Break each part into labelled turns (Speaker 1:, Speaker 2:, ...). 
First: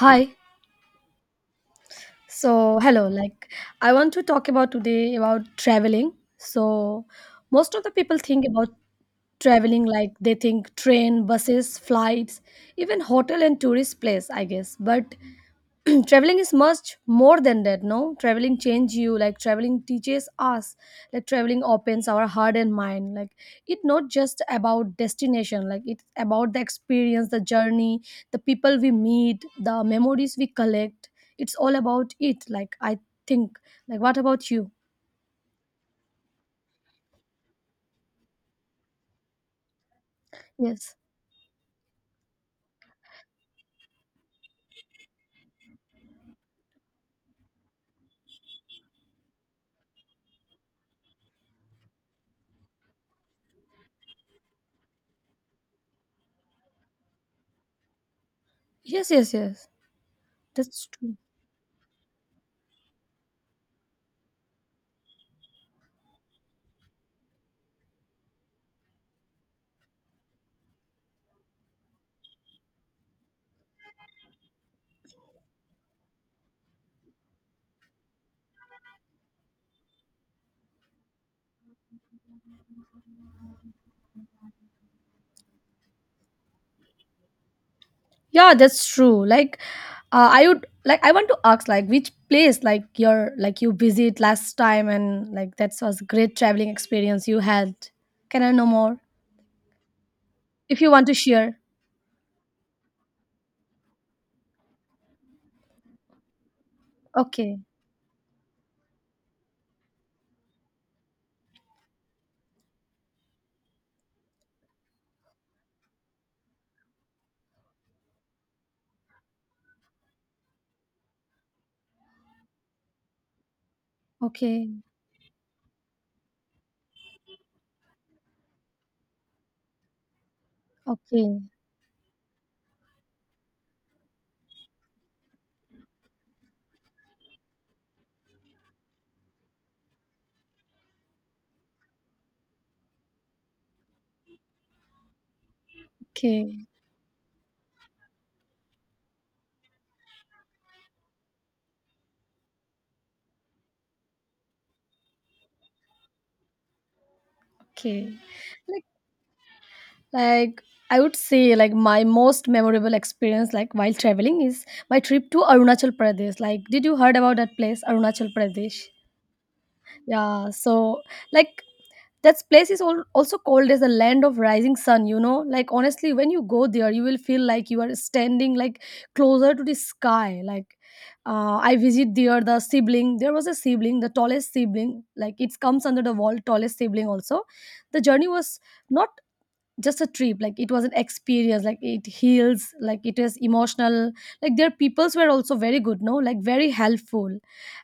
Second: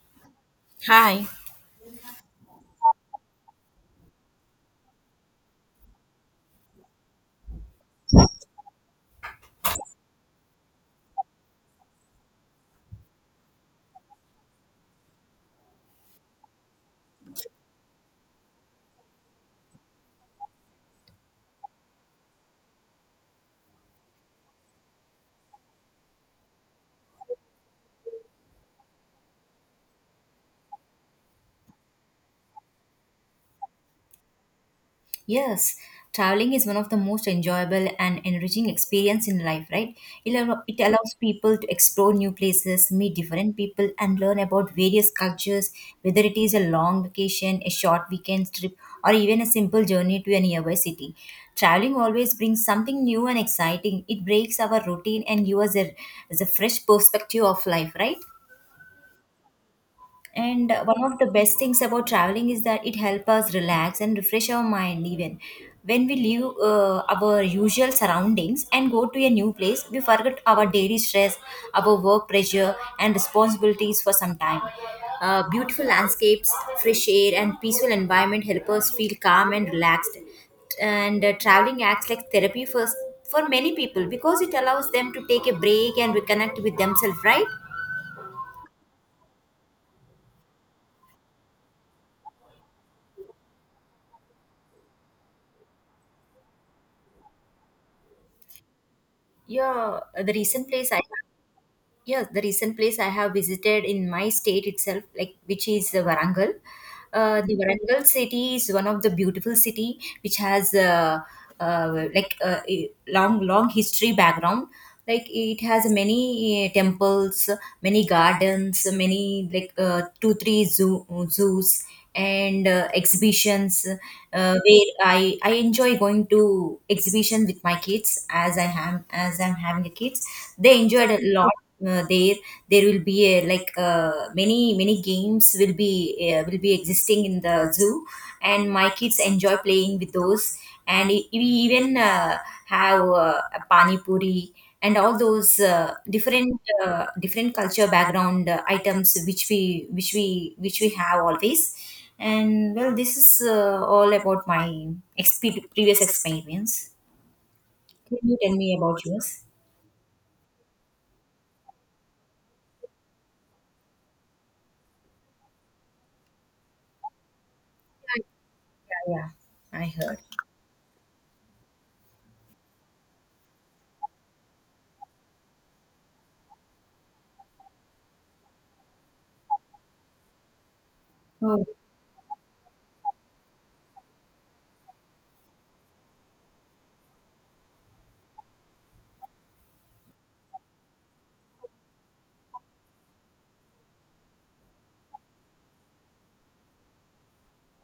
Speaker 1: Hi.
Speaker 2: Hi.
Speaker 1: So, hello. Like, I want to talk about today about traveling. So, most of the people think about traveling like they think train, buses, flights, even hotel and tourist place, I guess. But traveling is much more than that, no, traveling change you, like traveling teaches us, like traveling opens our heart and mind, like it not just about destination, like it's about the experience, the journey, the people we meet, the memories we collect, it's all about it, like I think, like what about you?
Speaker 2: Yes, traveling is one of the most enjoyable and enriching experience in life, right? It
Speaker 1: yes
Speaker 2: allows people to explore new places, meet different people, and learn about various cultures, whether it is a long vacation, a short weekend trip, or even a simple journey to a nearby city. Traveling always brings something new and exciting. It breaks our routine and gives us a fresh perspective of life, right?
Speaker 1: yes yes yes
Speaker 2: And
Speaker 1: That's
Speaker 2: one
Speaker 1: true.
Speaker 2: of the best things about traveling is that it helps us relax and refresh our mind even when we leave our usual surroundings and go to a new place. We forget our daily stress, our work pressure and responsibilities for some time. Beautiful landscapes, fresh air and peaceful environment help us feel calm and relaxed. And traveling acts like therapy for many people because it allows them to take a break and reconnect with themselves, right?
Speaker 1: Yeah, that's true. Like, I want to ask, like which place, like your, like you visit last time, and like that was great traveling experience you had. Can I know more
Speaker 2: yeah the recent
Speaker 1: if you
Speaker 2: place I
Speaker 1: want to share?
Speaker 2: Yes, the recent place I have visited in my state itself, like, which is Varangal. The
Speaker 1: Okay,
Speaker 2: Varangal city is one of the beautiful city which has a long history background. Like, it has many temples, many gardens, many 2 3 zoos and exhibitions,
Speaker 1: okay,
Speaker 2: where I enjoy going to exhibition with my kids, as I'm having a kids. They enjoyed a
Speaker 1: okay,
Speaker 2: lot there. There will be a, many many games will be existing in the zoo, and my kids enjoy playing with those. And we even have a pani puri and all those
Speaker 1: okay,
Speaker 2: different culture background items which we have always. And well, this is all about my previous experience.
Speaker 1: okay.
Speaker 2: Can you tell me
Speaker 1: Like,
Speaker 2: about yours?
Speaker 1: like I would say, like my most memorable experience like while traveling is my trip to Arunachal Pradesh. Like, did you heard about that place, Arunachal Pradesh?
Speaker 2: Yeah, I heard.
Speaker 1: Yeah, so like that place is also called as the land of rising sun, you know, like honestly when you go there you will feel like you are standing like closer to the sky, like
Speaker 2: Oh,
Speaker 1: I visit there the sibling, there was a sibling the tallest sibling, like it comes under the wall tallest sibling also. The journey was not just a trip, like it was an experience, like it heals, like it is emotional, like their peoples were also very good, no, like very helpful,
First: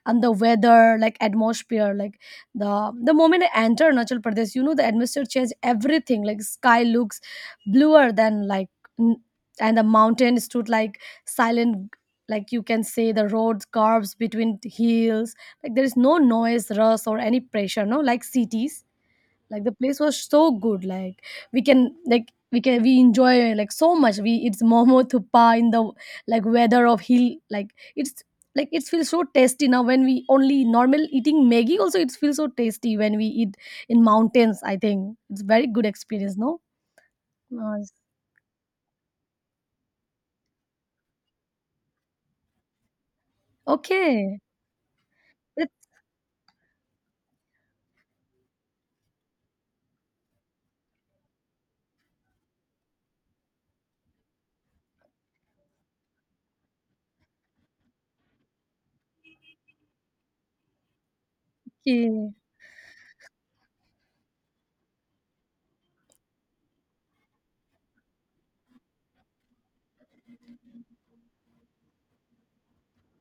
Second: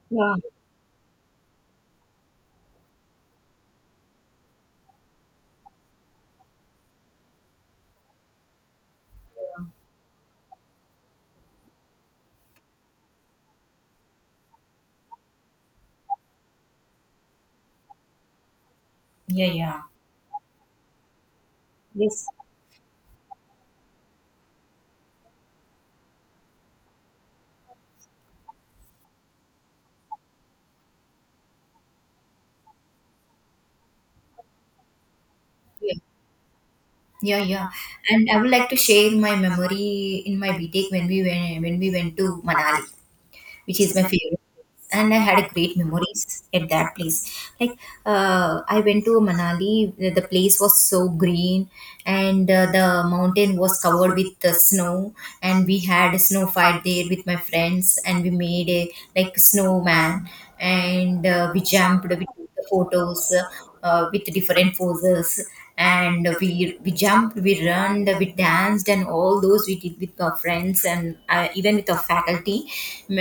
Speaker 1: and the
Speaker 2: yeah.
Speaker 1: weather like atmosphere, like the the moment I enter Nachal Pradesh, you know the atmosphere changed everything, like sky looks bluer than, like n- and the mountain stood like silent, like you can say the road curves between hills, like there is no noise, rush or any pressure, no like cities.
Speaker 2: Yeah,
Speaker 1: Like the
Speaker 2: yeah.
Speaker 1: place was so good, like
Speaker 2: Yes.
Speaker 1: we enjoy like so much, we it's momo thupa in the like weather of hill, like it's, like it feels so tasty now when we only normal eating maggie also, it feels so tasty when we eat in mountains. I think it's very good
Speaker 2: Yeah,
Speaker 1: experience, no?
Speaker 2: yeah, yeah.
Speaker 1: Nice.
Speaker 2: And I would like to share my memory in my BTEC, when we went to Manali, which is my
Speaker 1: Okay.
Speaker 2: favorite place. And I had a great
Speaker 1: That's
Speaker 2: memories at that place. Like, I went to Manali. The place was so green, and the mountain was covered with the snow. And we had a snow fight there with my friends, and we made a like snowman, and we jumped the
Speaker 1: okay.
Speaker 2: photos with different poses. And we jumped, we ran, we danced, and all those we did with our friends, and even with our faculty,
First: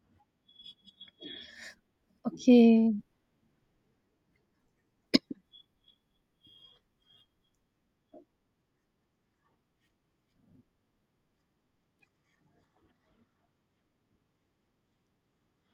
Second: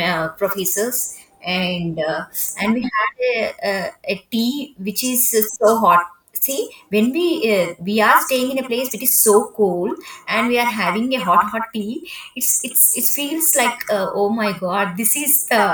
Speaker 2: professors. And and we
Speaker 1: Okay.
Speaker 2: had a tea which is so hot. See, when we are staying in a place which is so cool and we are having a hot tea, it's it feels like, oh my god, this is the,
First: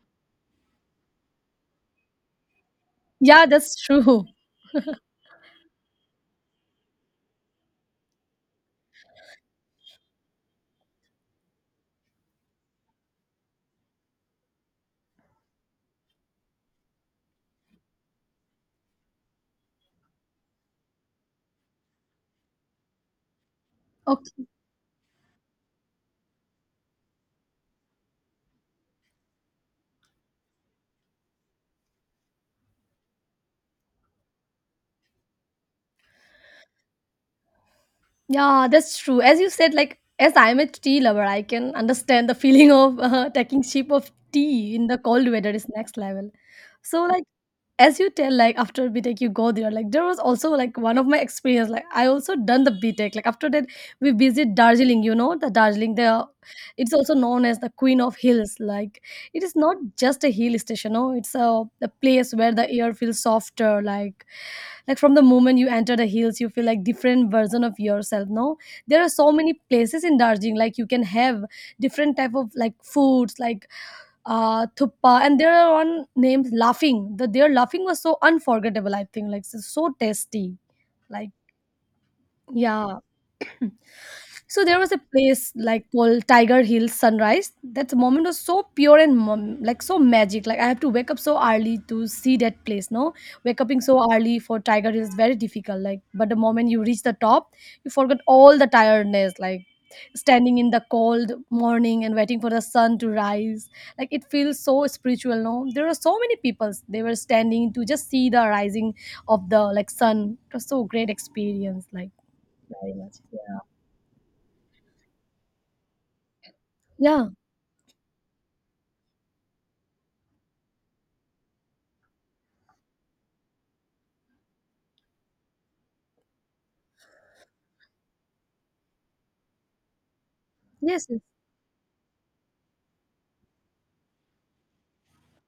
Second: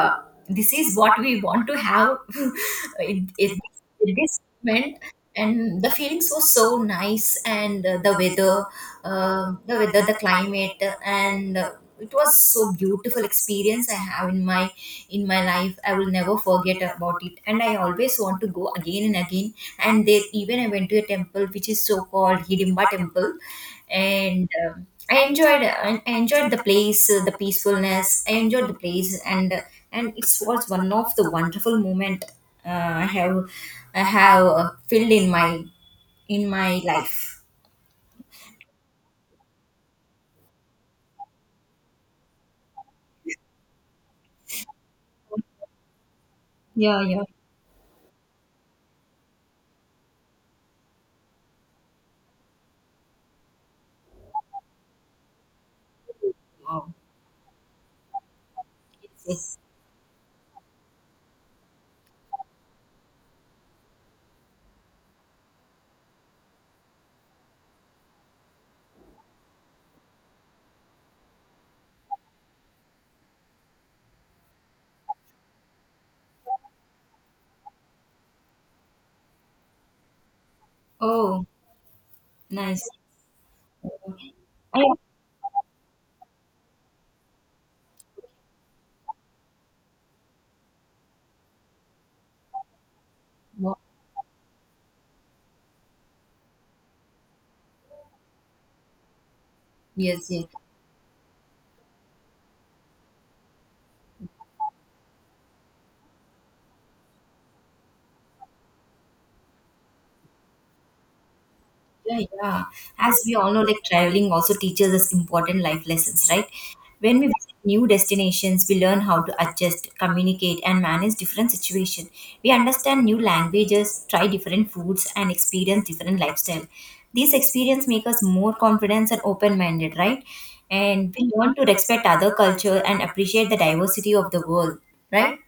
Speaker 2: this is what we want to have in,
Speaker 1: Yeah,
Speaker 2: in,
Speaker 1: that's
Speaker 2: in
Speaker 1: true.
Speaker 2: this moment. And the feelings were so nice, and the weather, the climate, and it was so beautiful experience I have in my life. I will never forget about it, and I always want to go again and again. And there, even I went to a temple which is so called Hidimba temple,
Speaker 1: Okay.
Speaker 2: and I enjoyed, enjoyed the place, the peacefulness. I enjoyed the place, and and it was one of the wonderful moment uh, I have I have filled in my life.
Speaker 1: Yeah, that's true. As you said, like as I'm a tea lover, I can understand the feeling of taking sip of tea in the cold weather is next level.
Speaker 2: Yeah,
Speaker 1: So
Speaker 2: yeah.
Speaker 1: like as you tell, like after btech you go there, like there was also like one of my experience, like I also done the btech, like after that we visit darjeeling, you know the darjeeling there,
Speaker 2: Wow.
Speaker 1: it's also known as the queen of hills, like
Speaker 2: Yes,
Speaker 1: it is
Speaker 2: yes.
Speaker 1: not just a hill station, no, it's a place where the air feels softer, like from the moment you enter the hills you feel like different version of yourself, no? There are so many places in darjeeling, like you can have different type of like foods, like thuppa, and there are one names laughing, the their laughing was so unforgettable, I think, like so, so tasty. Like,
Speaker 2: Oh, nice.
Speaker 1: yeah, so there
Speaker 2: I,
Speaker 1: was a place like called Tiger Hill Sunrise. That moment was so pure and like so magic. Like I have to wake up so early to see that place. No, wake up so early for Tiger Hill is very difficult. Like, but the moment you reach the top, you forget all the tiredness. Like
Speaker 2: yes, yes.
Speaker 1: standing in the cold morning and waiting for the sun to rise. Like it feels so spiritual. No, there were so many people. They were standing to just see the rising of the like sun. It was so great experience. Like
Speaker 2: Yeah, yeah.
Speaker 1: very much.
Speaker 2: As we all
Speaker 1: Yeah.
Speaker 2: know, like, traveling also teaches us important life lessons, right? When we
Speaker 1: Yeah.
Speaker 2: visit new destinations, we learn how to adjust, communicate, and manage different situations. We understand new languages, try different foods, and experience different lifestyle. These experience make us more confident and open-minded, right?
Speaker 1: Yes,
Speaker 2: And
Speaker 1: yes.
Speaker 2: we learn to respect other culture and appreciate the diversity of the world, right?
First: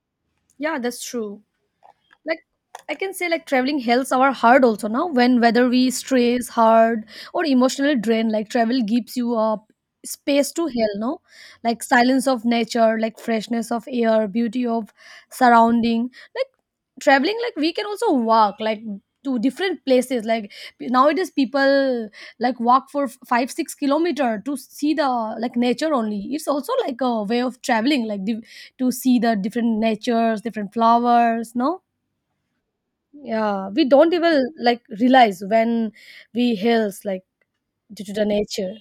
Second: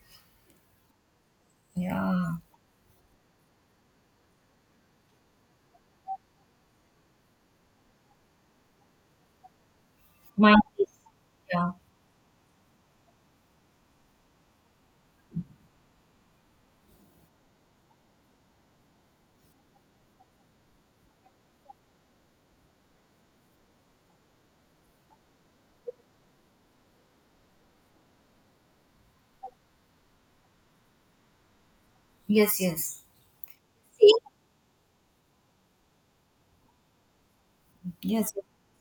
Speaker 1: Yeah, that's true.
Speaker 2: Yeah.
Speaker 1: Like I can say like traveling helps our heart also, now when whether we stress hard or emotional drain, like travel gives you a space
Speaker 2: Mind.
Speaker 1: to heal, no?
Speaker 2: Yeah.
Speaker 1: Like silence of nature, like freshness of air, beauty of surrounding, like traveling, like we can also walk like to different places, like nowadays people like walk for 5 6 kilometer to see the like nature only, it's also like a way of traveling, to see the different natures, different flowers, no?
Speaker 2: Yes. Yes.
Speaker 1: Yeah, we don't even like realize when we heals like due to the
Speaker 2: Yes.
Speaker 1: nature.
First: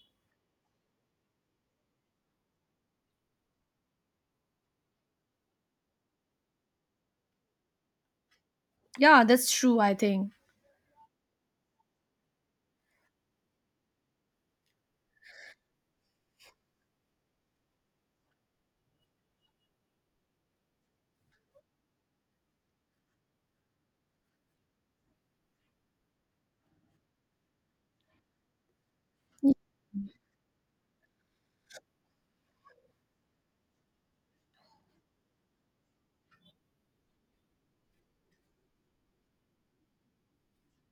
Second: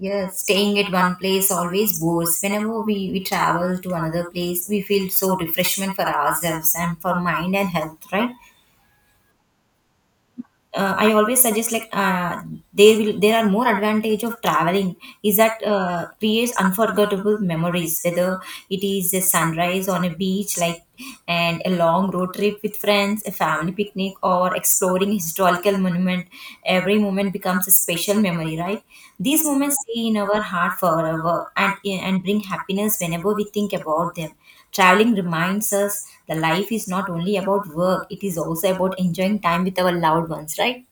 Speaker 2: Yes, staying at one place always bores. Whenever we travel to another place, we feel so refreshment for ourselves and for mind and health, right?
Speaker 1: Yeah, that's true, I think.
Speaker 2: I always suggest, like, there are more advantage of traveling is that creates unforgettable memories, whether it is a sunrise on a beach, like, and a long road trip with friends, a family picnic, or exploring historical monument. Every moment becomes a special memory, right? These moments stay in our heart forever, and bring happiness whenever we think about them. Traveling reminds us that life is not only about work, it is also about enjoying time with our loved ones, right?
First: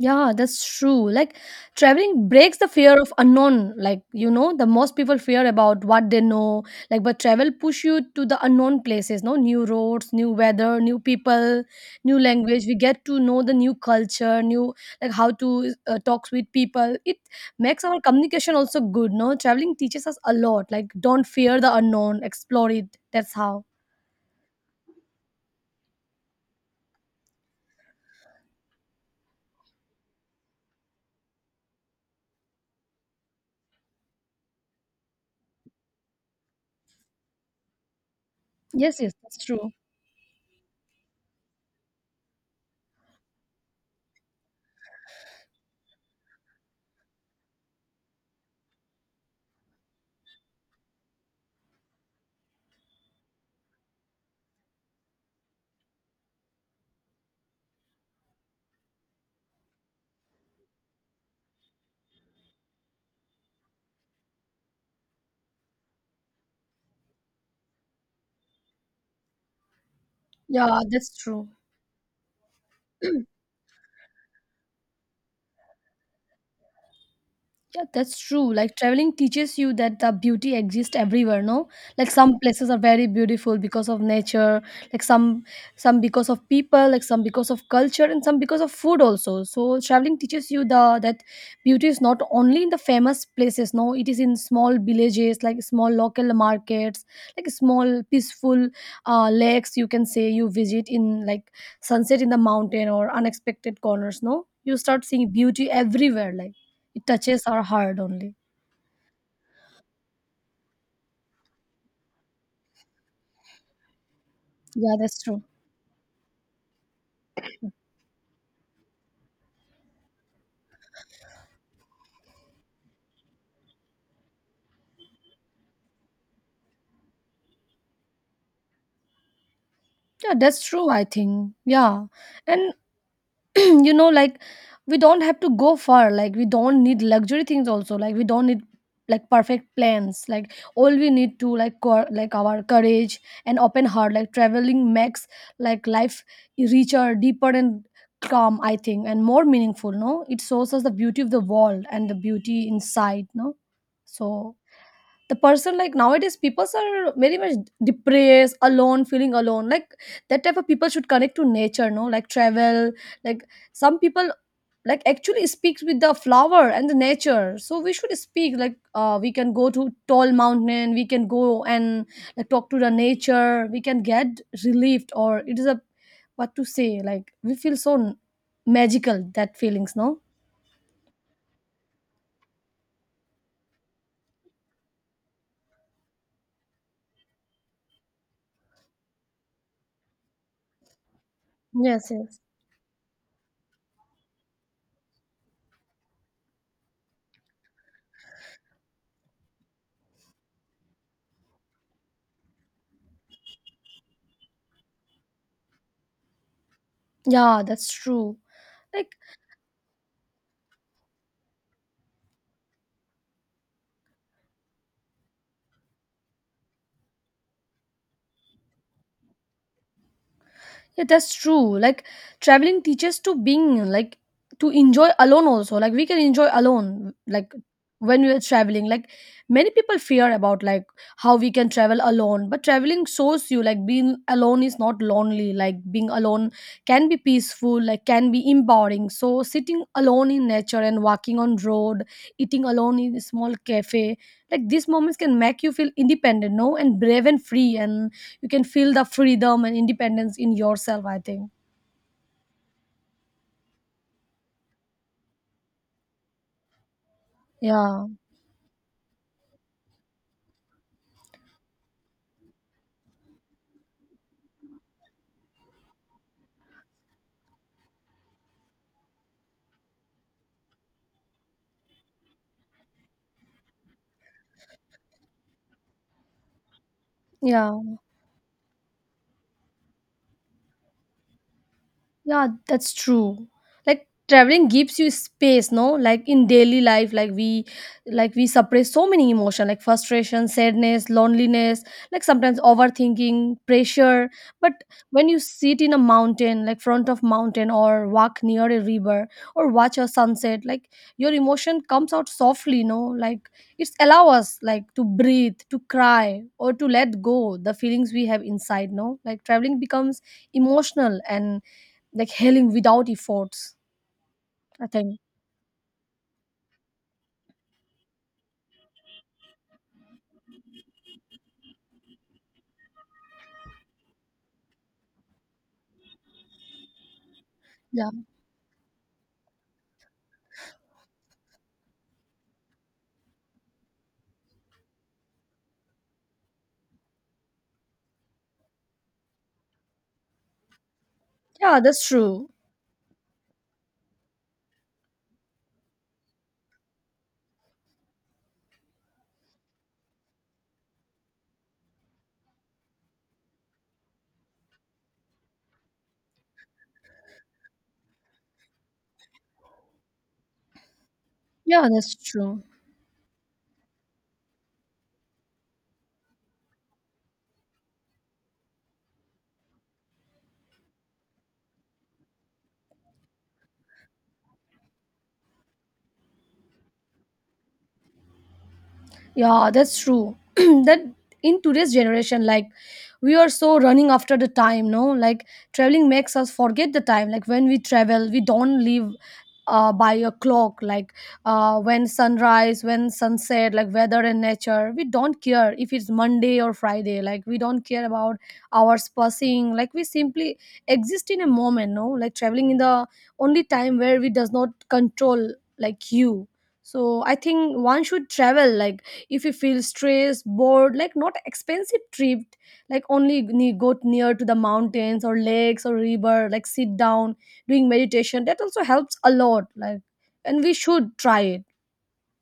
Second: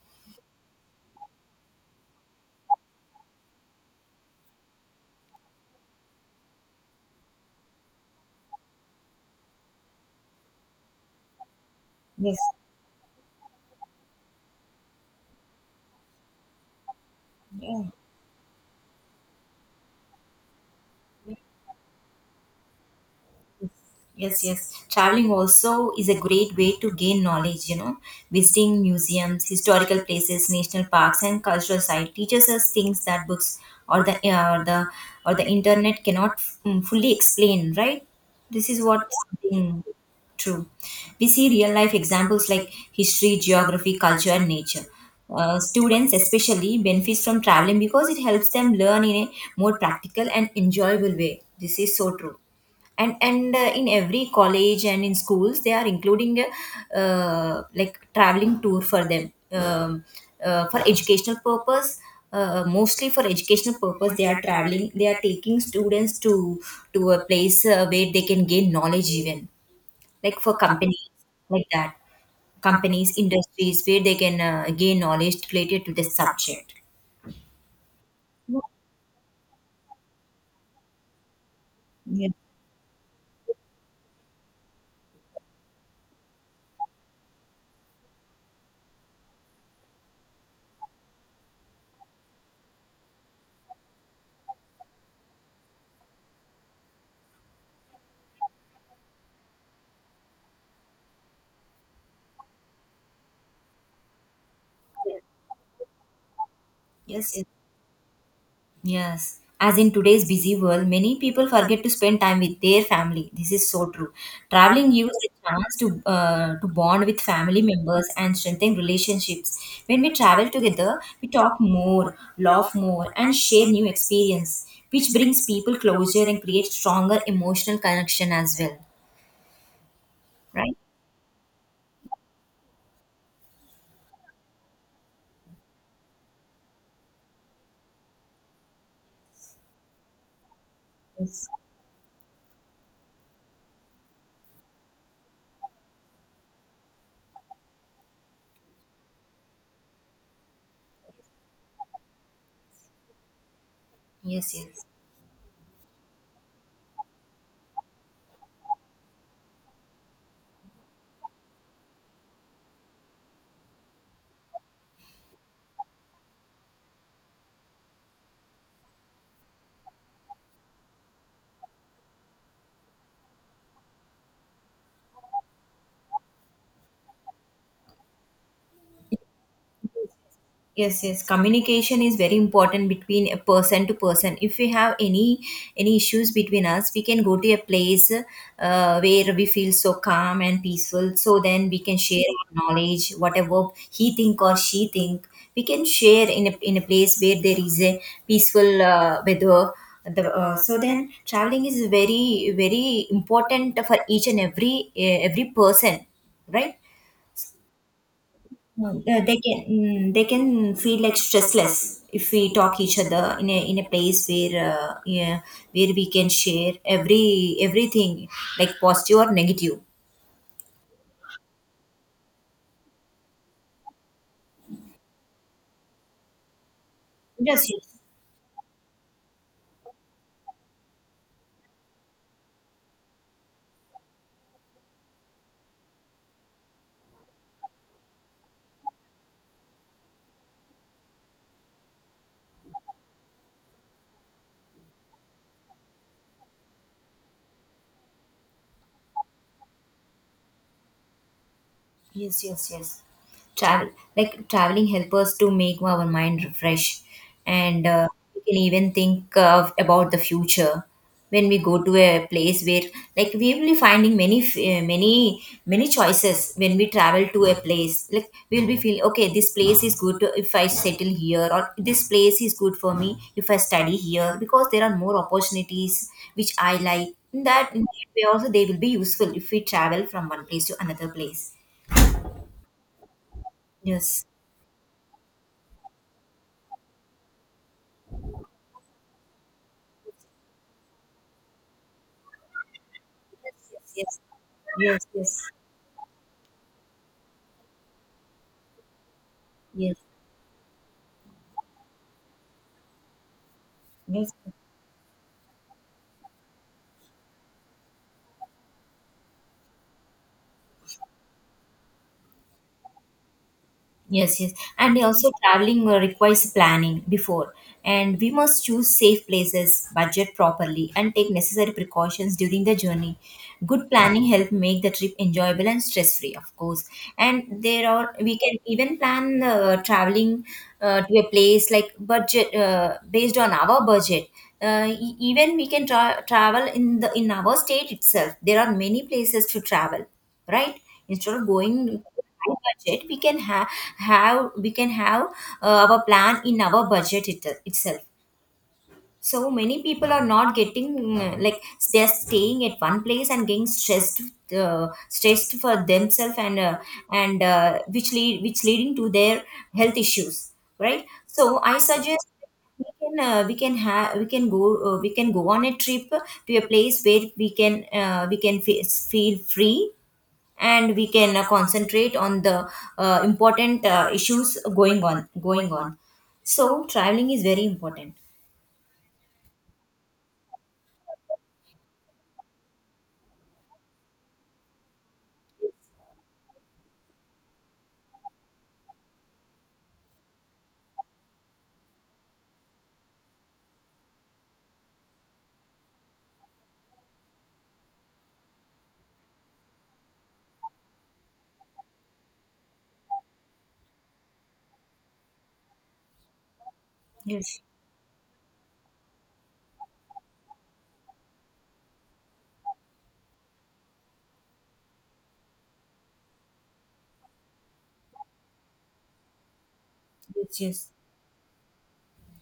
Speaker 1: Yeah, that's true. Like traveling breaks the fear of unknown. Like you know, the most people fear about what they know. Like but travel push you to the unknown places, no, new roads, new weather, new people, new
Speaker 2: Yes.
Speaker 1: language. We get to know the new culture, new, like how to talk with people. It makes
Speaker 2: Yeah.
Speaker 1: our communication also good, no? Traveling teaches us a lot. Like don't fear the unknown, explore it. That's how.
Speaker 2: Yes, yes. Traveling also is a great way to gain knowledge, you know. Visiting museums, historical places, national parks and cultural sites teaches us things that books or the uh, the or the internet cannot fully explain, right? This is
Speaker 1: Yes,
Speaker 2: what
Speaker 1: yes, that's true.
Speaker 2: something true. We see real life examples like history, geography, culture and nature. Students especially benefit from traveling because it helps them learn in a more practical and enjoyable way. This is so true. And in every college and in schools they are including a uh, like traveling tour for them, um, for educational purpose. Mostly for educational purpose they are traveling, they are taking students to a place where they can gain knowledge. Even like for
Speaker 1: Yeah,
Speaker 2: companies,
Speaker 1: that's true.
Speaker 2: like that companies, industries, where they can gain knowledge related to this subject.
Speaker 1: Yeah, that's true. Like traveling teaches you that the beauty exists everywhere, no? Like
Speaker 2: Yeah.
Speaker 1: some places are very beautiful because of nature, like some because of people, like some because of culture and some because of food also. So traveling teaches you the that beauty is not only in the famous places, no, it is in small villages, like small local markets, like small peaceful lakes you can say, you visit in like sunset in the mountain or unexpected corners, no? You start seeing beauty everywhere, like it touches
Speaker 2: Yes.
Speaker 1: our heart only.
Speaker 2: Yes, as in today's busy world, many people forget to spend time with their family. This is so true. Traveling
Speaker 1: Yeah,
Speaker 2: gives
Speaker 1: that's true.
Speaker 2: a chance to bond with family members and strengthen relationships. When we travel together, we talk more, laugh more, and share new experience, which brings people closer and creates stronger emotional connection as well,
Speaker 1: Yeah, that's
Speaker 2: right?
Speaker 1: true, I think. Yeah. And you know, like we don't have to go far. Like we don't need luxury things also. Like we don't need like perfect plans. Like all we need
Speaker 2: Yes.
Speaker 1: to, like our courage and open heart. Like traveling makes like life richer, deeper and calm, I think, and more meaningful, no? It shows us the beauty of the world and the beauty inside, no?
Speaker 2: Yes.
Speaker 1: So
Speaker 2: Yes.
Speaker 1: the person, like nowadays people are very much depressed, alone, feeling alone, like that type of people should connect to nature, no, like travel, like some people, like actually speaks with the flower and the nature, so we should speak like we can go to tall mountain, we can go and like talk to the nature, we can get relieved, or it is a what to say, like we feel so magical, that feelings, no?
Speaker 2: Yes, yes, communication is very important between a person to person. If we have any issues between us, we can go to a place where we feel so calm and peaceful, so then we can
Speaker 1: Yes,
Speaker 2: share
Speaker 1: yes.
Speaker 2: our knowledge, whatever he think or she think. We can share in in a place where there is a peaceful weather, so then traveling is very very important for each and every person, right?
Speaker 1: Yeah, that's true. Like,
Speaker 2: They can, they can feel like stressless if we talk each other in a place where, yeah, where we can share everything, like, positive or negative.
Speaker 1: yeah, that's true. Like traveling teaches to being like to enjoy alone also. Like we can enjoy alone like
Speaker 2: Yes, yes.
Speaker 1: when we are traveling. Like many people fear about like how we can travel alone, but traveling shows you like being alone is not lonely. Like being alone can be peaceful, like can be empowering. So sitting alone in nature and walking on road, eating alone in a small cafe, like these moments can make you feel independent, no, and brave and free, and you can feel the freedom and independence in yourself, I think.
Speaker 2: Yes, yes, yes. Travel Traveling help us to make our mind refresh, and
Speaker 1: Yeah.
Speaker 2: uh, we can even think of about the future. When we go to a place where, like, we will be finding many many choices. When we travel to a place, like, we will be feeling, okay, this place is good if I settle here, or this place is good for me if I study here because there are more opportunities which I like. In
Speaker 1: Yeah.
Speaker 2: that way also they will be useful, if we travel from one place to another place.
Speaker 1: Yeah, that's true. Like
Speaker 2: Yes.
Speaker 1: traveling gives you space, no? Like in daily life, like we, like we suppress so many emotion, like frustration, sadness, loneliness, like sometimes overthinking,
Speaker 2: Yes. Yes. Yes.
Speaker 1: pressure. But
Speaker 2: Yes.
Speaker 1: when you
Speaker 2: Yes.
Speaker 1: sit in a mountain, like front of mountain or walk near a river or watch
Speaker 2: Yes.
Speaker 1: a sunset, like your emotion comes out softly, no? Like it's allow
Speaker 2: Yes.
Speaker 1: us like to breathe, to cry, or to let go the feelings we have inside, no? Like traveling becomes emotional and like healing without efforts,
Speaker 2: Yes, yes.
Speaker 1: I
Speaker 2: And
Speaker 1: think.
Speaker 2: also traveling requires planning before, and we must choose safe places, budget properly, and take necessary precautions during the journey. Good planning help make the trip enjoyable and stress free, of course. And there
Speaker 1: Yeah.
Speaker 2: are, we can even plan traveling to a place like budget based on our budget. Even we can travel in our state itself. There are many places to travel, right, instead of
Speaker 1: Yeah,
Speaker 2: going to
Speaker 1: that's true.
Speaker 2: high budget. We can have, our plan in our budget itself. So many people are not getting, like, they're staying at one place and getting stressed, stressed for themselves, and which leading to their health issues, right? So I
Speaker 1: Yeah, that's
Speaker 2: suggest
Speaker 1: true.
Speaker 2: we can, we can have we can go on a trip to a place where we can, we can feel free, and we can concentrate on the important issues going on. So traveling is very important.
Speaker 1: Yeah, that's true. That in today's generation, like we are so running after the time, no? Like traveling makes us forget the time. Like when we travel, we don't live by a clock. Like when sunrise, when sunset, like weather and nature, we don't care if it's Monday or Friday. Like we don't care about hours passing. Like we simply exist in a moment, no? Like traveling in the only time where we does not control like you. So I
Speaker 2: Yes.
Speaker 1: think one should travel, like if you feel stressed, bored, like not expensive trip, like only go near to the mountains or lakes or river, like sit down doing meditation, that also helps a lot, like
Speaker 2: Yes,
Speaker 1: and we
Speaker 2: yes,
Speaker 1: should try it.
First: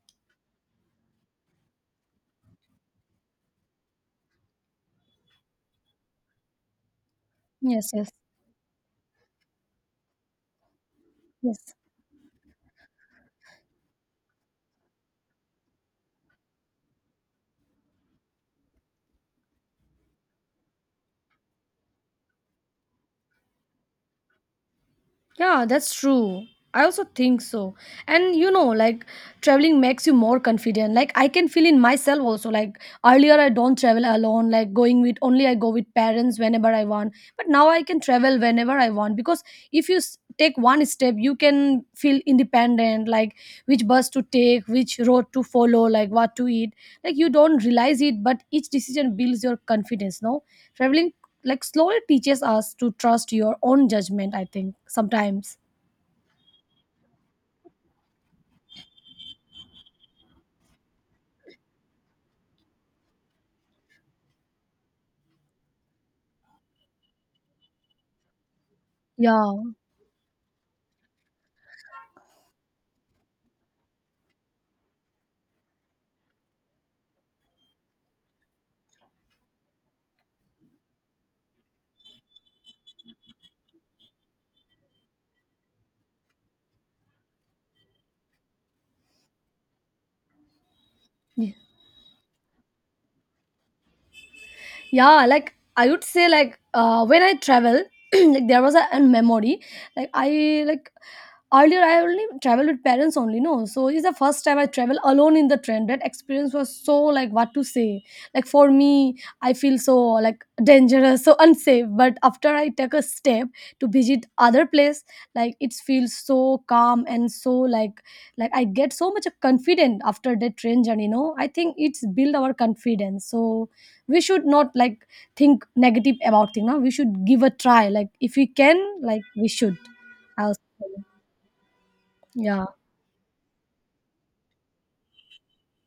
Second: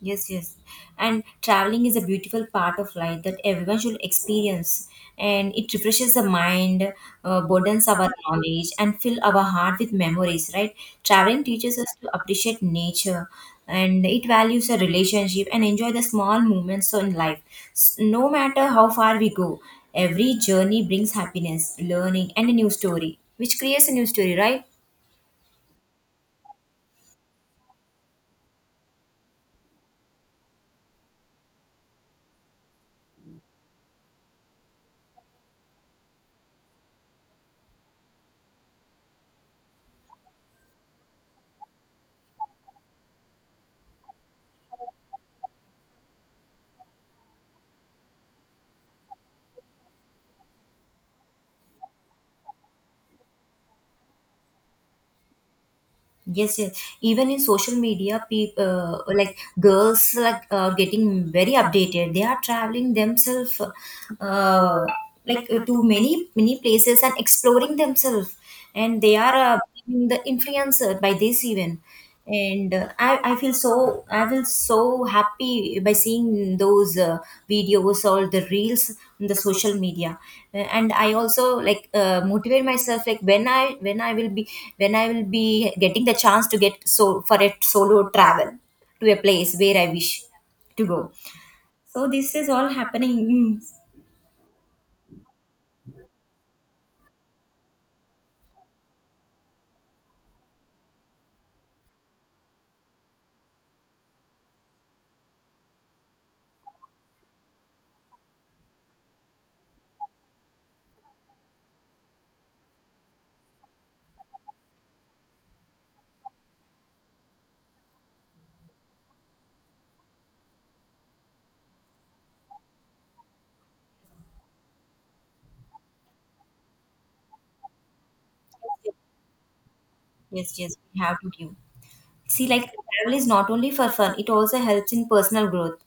Speaker 2: yes, yes. And traveling is a beautiful part of life that everyone should experience. And it refreshes the mind, broadens
Speaker 1: Yes,
Speaker 2: our
Speaker 1: yes,
Speaker 2: knowledge, and fill our heart with memories, right? Traveling
Speaker 1: yes.
Speaker 2: teaches us to appreciate nature, and it values a relationship and enjoy the small moments in life. No matter how far we go, every journey brings happiness, learning, and a new story, which creates a new story, right?
Speaker 1: Yeah, that's true. I also think so. And you know, like traveling makes you more confident. Like I can feel in myself also. Like earlier I don't travel alone, like going with only I go with parents whenever I want. But now I can travel whenever I want, because if you take one step, you can feel independent, like which bus to take, which road to follow, like what to eat. Like you don't realize it, but each decision builds your confidence, no? Traveling like slowly teaches us to trust your own judgment, I think sometimes.
Speaker 2: Yes, yes. Even in social media, people, like, girls, like, are getting very updated. They are traveling themselves, uh, to many many places and exploring themselves, and they are,
Speaker 1: Yeah.
Speaker 2: being the influencer by this even. And I feel so, I feel so happy by seeing those videos or the reels in the social media. And I also, like, motivate myself, like, when I will be, when I will be getting the chance to get so for a solo travel to a place where I wish to go. So this is all happening.
Speaker 1: Yeah. Like I would say, like when I travel like there was a memory, like I like earlier I only traveled with parents only, no, so it's the first time I travel alone in the train, that experience was so, like what to say, like for me I feel so like dangerous, so unsafe, but after I take a step to visit other place, like it feels so calm and so like like I get so much confident after that train journey, no? I think it's build our confidence, so we should not like think negative about thing now, we should give a try, like if we can, like we should, I'll
Speaker 2: Yes, yes, we
Speaker 1: say.
Speaker 2: have to give. See, like,
Speaker 1: Yeah.
Speaker 2: travel is not only for fun; it also helps in personal growth,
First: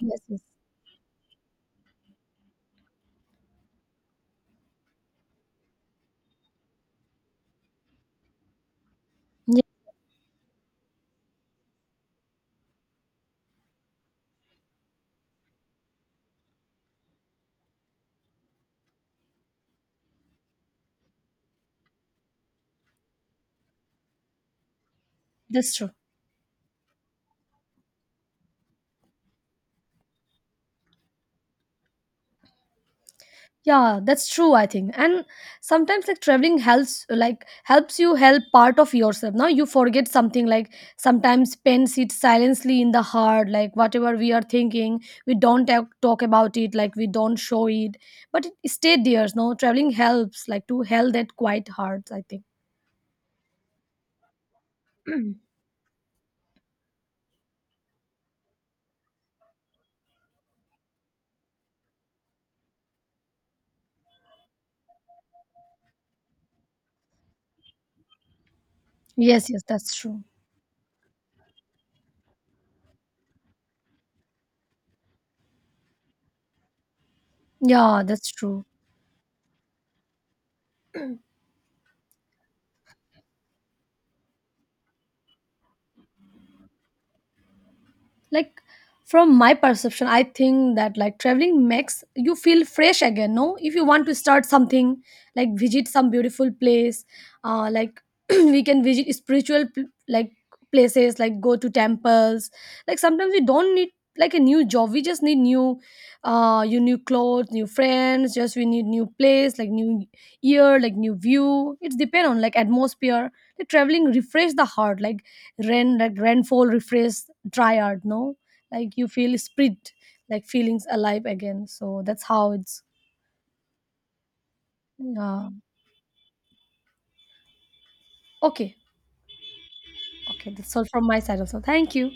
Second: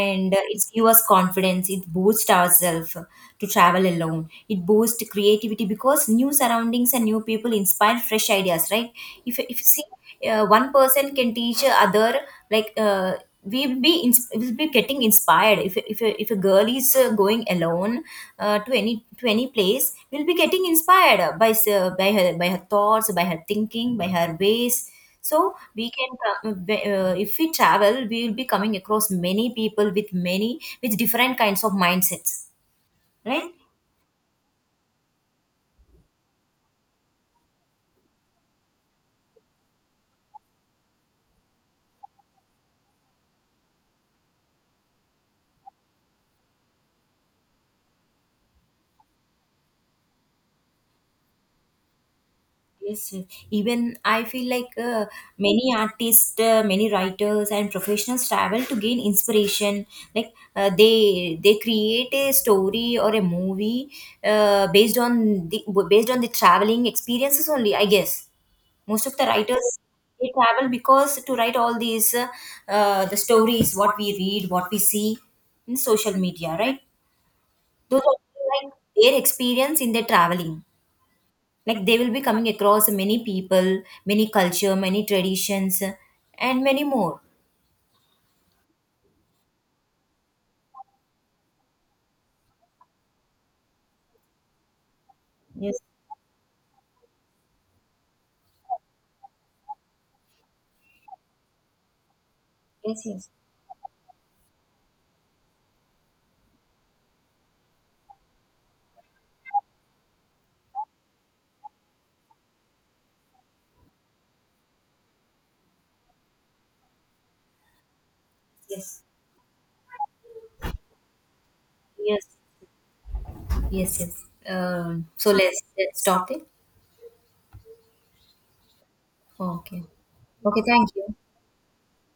Speaker 1: Yes, yes.
Speaker 2: uh, it gives us confidence. It boosts ourselves to travel alone. It boosts creativity because new surroundings and new people inspire fresh ideas, right?
Speaker 1: Yeah,
Speaker 2: If see, one person can teach other, like. We will be will be getting inspired if a girl is going alone to any place, will be getting inspired by by her, by her thoughts, by her thinking, by her ways. So
Speaker 1: that's
Speaker 2: we
Speaker 1: true.
Speaker 2: can if we travel we will be coming across many people with many, with different kinds of mindsets, right?
Speaker 1: Yeah, that's true, I think, and sometimes like traveling helps like helps you help part of yourself, now you forget something, like sometimes pen sits silently in the heart, like whatever we are thinking, we don't talk about it, like we don't show it, but it stayed there, no, traveling helps like to help that quiet heart, I think.
Speaker 2: Yes, yes. Even I feel like, many artists, many writers, and professionals travel to gain inspiration. Like, they create a story or a movie uh, based on the based on the traveling experiences only. I guess most of the
Speaker 1: Yes, yes,
Speaker 2: writers,
Speaker 1: that's true.
Speaker 2: they travel because to write all these, the stories, what we read, what we see in social media, right? Those
Speaker 1: Yeah,
Speaker 2: are,
Speaker 1: that's true.
Speaker 2: like, their experience in their traveling, like, they will be coming across many people, many culture, many traditions, and many more.
Speaker 1: Like from my perception, I think that like traveling makes you feel fresh again, no? If you want to start something, like
Speaker 2: Yes,
Speaker 1: visit some beautiful place, like we can visit like places, like go to temples. Like
Speaker 2: yes. Yes,
Speaker 1: sometimes we don't need like a new job. We just need new you new clothes, new friends, just we need new place, like new year, like new view. It's depend on like atmosphere. Like traveling refresh the heart. Like rain like rainfall refresh dryad, no, like
Speaker 2: yes,
Speaker 1: you feel spirit, like feelings alive again, so that's
Speaker 2: yes.
Speaker 1: how it's.
Speaker 2: Yes, So
Speaker 1: uh,
Speaker 2: let's stop it.
Speaker 1: okay.
Speaker 2: Okay.
Speaker 1: Okay,
Speaker 2: Okay,
Speaker 1: that's all
Speaker 2: thank
Speaker 1: from
Speaker 2: you.
Speaker 1: my side also, thank you.